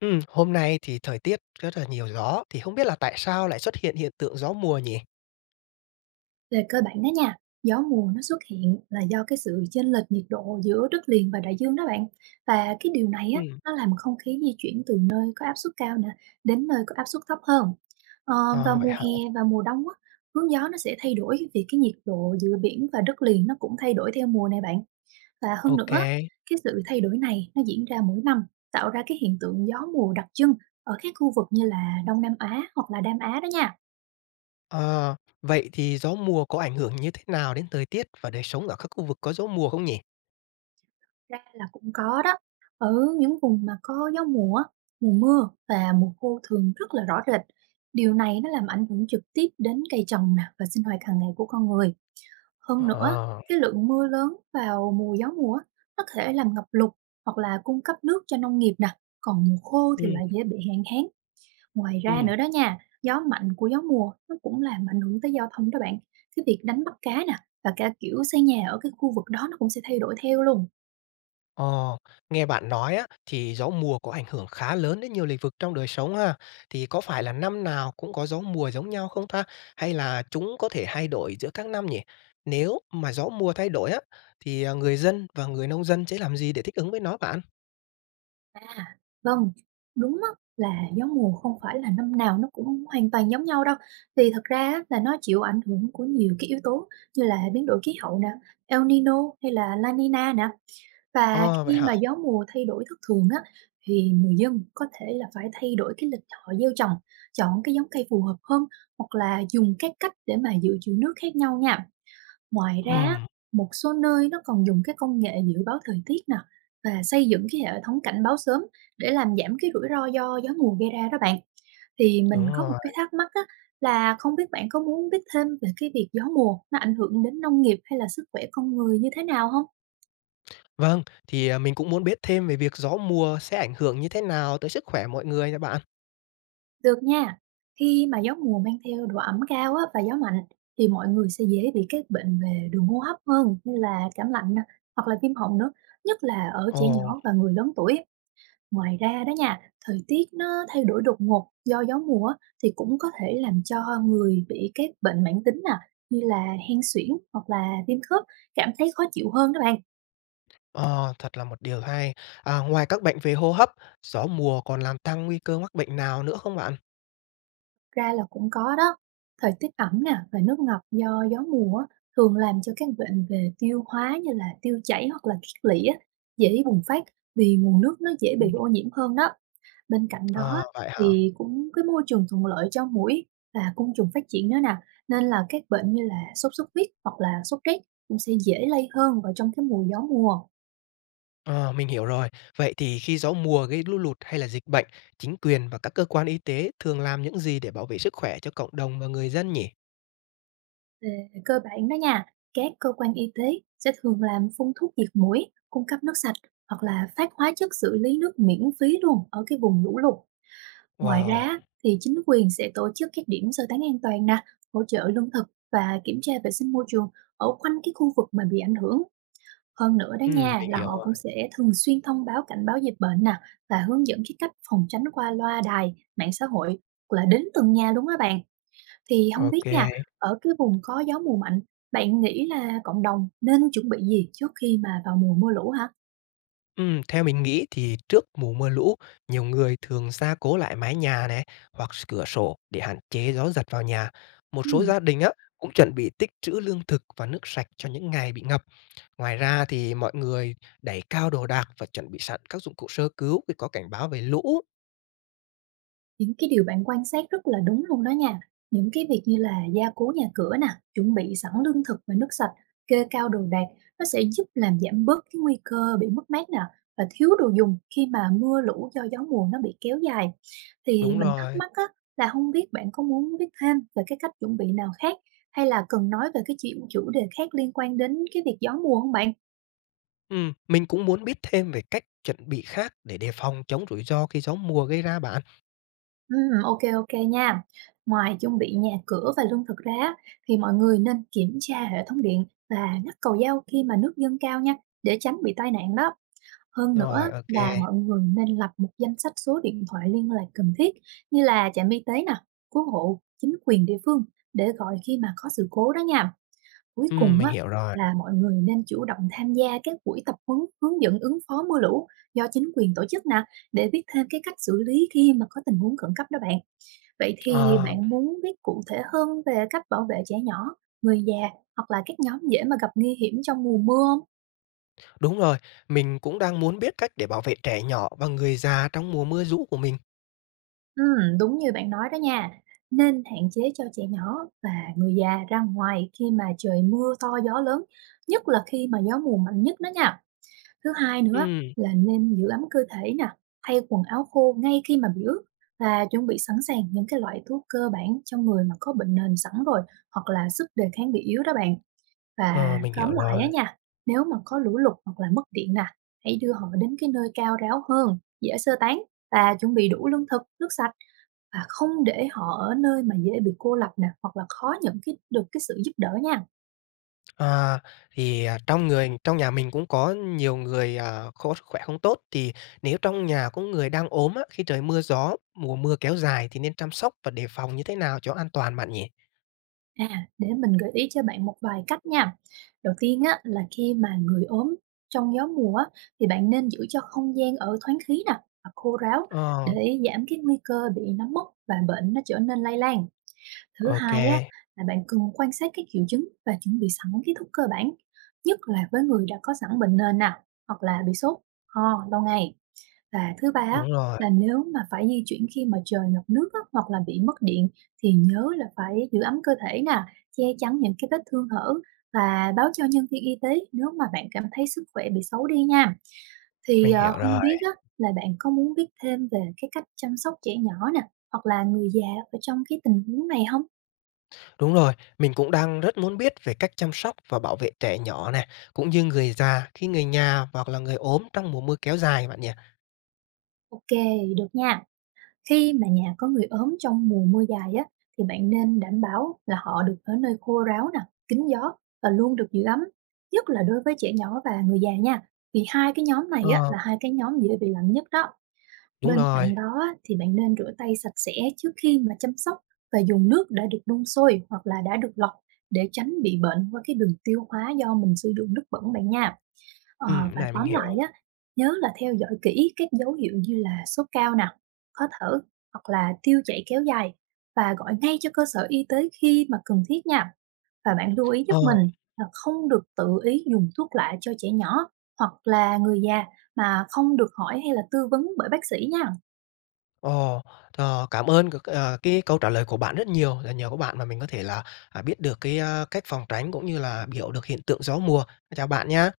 Hôm nay thì thời tiết rất là nhiều gió, thì không biết là tại sao lại xuất hiện hiện tượng gió mùa nhỉ? Về cơ bản đó nha, gió mùa nó xuất hiện là do cái sự chênh lệch nhiệt độ giữa đất liền và đại dương đó bạn. Và cái điều này á, Ừm. nó làm không khí di chuyển từ nơi có áp suất cao nè đến nơi có áp suất thấp hơn. Ờ, Vào Ờ, vậy mùa hả? hè và mùa đông á, hướng gió nó sẽ thay đổi vì cái nhiệt độ giữa biển và đất liền nó cũng thay đổi theo mùa này bạn. Và hơn Ok nữa, kê. cái sự thay đổi này nó diễn ra mỗi năm, tạo ra cái hiện tượng gió mùa đặc trưng ở các khu vực như là Đông Nam Á hoặc là Nam Á đó nha. Ờ, Vậy thì gió mùa có ảnh hưởng như thế nào đến thời tiết và đời sống ở các khu vực có gió mùa không nhỉ? Ra là cũng có đó. Ở những vùng mà có gió mùa, mùa mưa và mùa khô thường rất là rõ rệt. Điều này nó làm ảnh hưởng trực tiếp đến cây trồng nè và sinh hoạt hàng ngày của con người. Hơn nữa, Ờ. cái lượng mưa lớn vào mùa gió mùa á, nó có thể làm ngập lụt hoặc là cung cấp nước cho nông nghiệp nè. Còn mùa khô thì Ừm. lại dễ bị hạn hán. Ngoài ra Ừm. nữa đó nha, gió mạnh của gió mùa nó cũng làm ảnh hưởng tới giao thông đó bạn. Cái việc đánh bắt cá nè và cả kiểu xây nhà ở cái khu vực đó nó cũng sẽ thay đổi theo luôn. Ồ, Nghe bạn nói á, thì gió mùa có ảnh hưởng khá lớn đến nhiều lĩnh vực trong đời sống ha. Thì có phải là năm nào cũng có gió mùa giống nhau không ta? Hay là chúng có thể thay đổi giữa các năm nhỉ? Nếu mà gió mùa thay đổi á, thì người dân và người nông dân sẽ làm gì để thích ứng với nó bạn? À, vâng, đúng á, là gió mùa không phải là năm nào nó cũng hoàn toàn giống nhau đâu. Thì thật ra á, là nó chịu ảnh hưởng của nhiều cái yếu tố như là biến đổi khí hậu nè, El Nino hay là La Nina nè. Và Ờ, vậy khi hả? mà gió mùa thay đổi thất thường á, thì người dân có thể là phải thay đổi cái lịch họ gieo trồng, chọn cái giống cây phù hợp hơn hoặc là dùng các cách để mà dự trữ nước khác nhau nha. Ngoài ra á, Ừm, một số nơi nó còn dùng cái công nghệ dự báo thời tiết nè và xây dựng cái hệ thống cảnh báo sớm để làm giảm cái rủi ro do gió mùa gây ra đó bạn. Thì mình đúng có một rồi. cái thắc mắc á, là không biết bạn có muốn biết thêm về cái việc gió mùa nó ảnh hưởng đến nông nghiệp hay là sức khỏe con người như thế nào không? Vâng, thì mình cũng muốn biết thêm về việc gió mùa sẽ ảnh hưởng như thế nào tới sức khỏe mọi người nha bạn. Được nha. Khi mà gió mùa mang theo độ ẩm cao á, và gió mạnh thì mọi người sẽ dễ bị các bệnh về đường hô hấp hơn như là cảm lạnh nè, hoặc là viêm họng nữa, nhất là ở trẻ Ồ. nhỏ và người lớn tuổi. Ngoài ra đó nha, thời tiết nó thay đổi đột ngột do gió mùa á, thì cũng có thể làm cho người bị các bệnh mãn tính nè, như là hen suyễn hoặc là viêm khớp cảm thấy khó chịu hơn đó bạn. Ờ, thật là một điều hay. À, ngoài các bệnh về hô hấp, gió mùa còn làm tăng nguy cơ mắc bệnh nào nữa không bạn? Ra là cũng có đó. Thời tiết ẩm nè và nước ngọt do gió mùa á, thường làm cho các bệnh về tiêu hóa như là tiêu chảy hoặc là kiết lỵ á, dễ bùng phát vì nguồn nước nó dễ Ừm. bị ô nhiễm hơn đó. Bên cạnh đó á, Ờ, vậy hả? thì cũng cái môi trường thuận lợi cho muỗi và côn trùng phát triển nữa nè, nên là các bệnh như là sốt xuất huyết hoặc là sốt rét cũng sẽ dễ lây hơn vào trong cái mùa gió mùa. Ờ, mình hiểu rồi. Vậy thì khi gió mùa gây lũ lụt hay là dịch bệnh, chính quyền và các cơ quan y tế thường làm những gì để bảo vệ sức khỏe cho cộng đồng và người dân nhỉ? Về cơ bản đó nha, các cơ quan y tế sẽ thường làm phun thuốc diệt muỗi, cung cấp nước sạch hoặc là phát hóa chất xử lý nước miễn phí luôn ở cái vùng lũ lụt. Ngoài Wow! ra thì chính quyền sẽ tổ chức các điểm sơ tán an toàn nè, hỗ trợ lương thực và kiểm tra vệ sinh môi trường ở quanh cái khu vực mà bị ảnh hưởng. Hơn nữa đó nha, Mình là hiểu họ cũng rồi. sẽ thường xuyên thông báo cảnh báo dịch bệnh nè và hướng dẫn cái cách phòng tránh qua loa đài, mạng xã hội hoặc là đến từng nhà luôn á bạn. Thì không biết OK. nha, ở cái vùng có gió mùa mạnh, bạn nghĩ là cộng đồng nên chuẩn bị gì trước khi mà vào mùa mưa lũ hả? Theo mình nghĩ thì trước mùa mưa lũ, nhiều người thường gia cố lại mái nhà này hoặc cửa sổ để hạn chế gió giật vào nhà. Một số Ừm. gia đình á cũng chuẩn bị tích trữ lương thực và nước sạch cho những ngày bị ngập. Ngoài ra thì mọi người đẩy cao đồ đạc và chuẩn bị sẵn các dụng cụ sơ cứu khi có cảnh báo về lũ. Những cái điều bạn quan sát rất là đúng luôn đó nha. Những cái việc như là gia cố nhà cửa nè, chuẩn bị sẵn lương thực và nước sạch, kê cao đồ đạc, nó sẽ giúp làm giảm bớt cái nguy cơ bị mất mát nè và thiếu đồ dùng khi mà mưa lũ do gió mùa nó bị kéo dài. Thì Đúng mình thắc rồi. mắc á, là không biết bạn có muốn biết thêm về cái cách chuẩn bị nào khác hay là cần nói về cái chuyện chủ đề khác liên quan đến cái việc gió mùa không bạn? Mình cũng muốn biết thêm về cách chuẩn bị khác để đề phòng chống rủi ro khi gió mùa gây ra bạn. Ok kê, nha. Ngoài chuẩn bị nhà cửa và lương thực ra á, thì mọi người nên kiểm tra hệ thống điện và ngắt cầu dao khi mà nước dâng cao nha, để tránh bị tai nạn đó. Hơn nữa Rồi, ok. là mọi người nên lập một danh sách số điện thoại liên lạc cần thiết như là trạm y tế nè, cứu hộ, chính quyền địa phương để gọi khi mà có sự cố đó nha. Cuối cùng Mình á hiểu rồi. là mọi người nên chủ động tham gia các buổi tập huấn hướng dẫn ứng phó mưa lũ do chính quyền tổ chức nè, để biết thêm cái cách xử lý khi mà có tình huống khẩn cấp đó bạn. Vậy thì Ờ. bạn muốn biết cụ thể hơn về cách bảo vệ trẻ nhỏ, người già hoặc là các nhóm dễ mà gặp nguy hiểm trong mùa mưa không? Đúng rồi, mình cũng đang muốn biết cách để bảo vệ trẻ nhỏ và người già trong mùa mưa giũ của mình. Đúng như bạn nói đó nha. Nên hạn chế cho trẻ nhỏ và người già ra ngoài khi mà trời mưa to gió lớn, nhất là khi mà gió mùa mạnh nhất đó nha. Thứ hai nữa Ừm, là nên giữ ấm cơ thể nè, thay quần áo khô ngay khi mà bị ướt và chuẩn bị sẵn sàng những cái loại thuốc cơ bản cho người mà có bệnh nền sẵn rồi hoặc là sức đề kháng bị yếu đó bạn. Và ờ, mình tóm hiểu lại á rồi. nha, nếu mà có lũ lụt hoặc là mất điện nè, hãy đưa họ đến cái nơi cao ráo hơn, dễ sơ tán và chuẩn bị đủ lương thực, nước sạch và không để họ ở nơi mà dễ bị cô lập nè hoặc là khó nhận cái được cái sự giúp đỡ nha. À, thì, trong người trong nhà mình cũng có nhiều người, có sức khỏe không tốt, thì nếu trong nhà có người đang ốm á, khi trời mưa gió, mùa mưa kéo dài thì nên chăm sóc và đề phòng như thế nào cho an toàn bạn nhỉ? À, để mình gợi ý cho bạn một vài cách nha. Đầu tiên á là khi mà người ốm trong gió mùa á, thì bạn nên giữ cho không gian ở thoáng khí nè và khô ráo Ờ, để giảm cái nguy cơ bị nấm mốc và bệnh nó trở nên lây lan. Thứ ô hai á, là bạn cần quan sát các triệu chứng và chuẩn bị sẵn kiến thức cơ bản, nhất là với người đã có sẵn bệnh nền nào hoặc là bị sốt, ho lâu ngày. Và thứ ba á, đúng rồi, là nếu mà phải di chuyển khi mà trời ngập nước á, hoặc là bị mất điện thì nhớ là phải giữ ấm cơ thể nè, che chắn những cái vết thương hở và báo cho nhân viên y tế nếu mà bạn cảm thấy sức khỏe bị xấu đi nha. Thì mình hiểu không rồi. biết á, là bạn có muốn biết thêm về cái cách chăm sóc trẻ nhỏ nè hoặc là người già ở trong cái tình huống này không? Đúng rồi, mình cũng đang rất muốn biết về cách chăm sóc và bảo vệ trẻ nhỏ này, cũng như người già khi người nhà hoặc là người ốm trong mùa mưa kéo dài bạn nhỉ? OK được nha. Khi mà nhà có người ốm trong mùa mưa dài á, thì bạn nên đảm bảo là họ được ở nơi khô ráo nè, kín gió và luôn được giữ ấm, nhất là đối với trẻ nhỏ và người già nha. Vì hai cái nhóm này á, Ờ, là hai cái nhóm dễ bị lạnh nhất đó. đúng Bên rồi, cạnh đó á, thì bạn nên rửa tay sạch sẽ trước khi mà chăm sóc và dùng nước đã được đun sôi hoặc là đã được lọc để tránh bị bệnh qua cái đường tiêu hóa do mình sử dụng nước bẩn bạn nha. Ờ, cái và này mình tóm lại hiểu. á, nhớ là theo dõi kỹ các dấu hiệu như là sốt cao nè, khó thở hoặc là tiêu chảy kéo dài và gọi ngay cho cơ sở y tế khi mà cần thiết nha. Và bạn lưu ý Ờ, giúp mình là không được tự ý dùng thuốc lạ cho trẻ nhỏ hoặc là người già mà không được hỏi hay là tư vấn bởi bác sĩ nha. ồ, cảm ơn cái câu trả lời của bạn rất nhiều, là nhờ có bạn mà mình có thể là, biết được cái, cách phòng tránh cũng như là hiểu được hiện tượng gió mùa. Chào bạn nhé.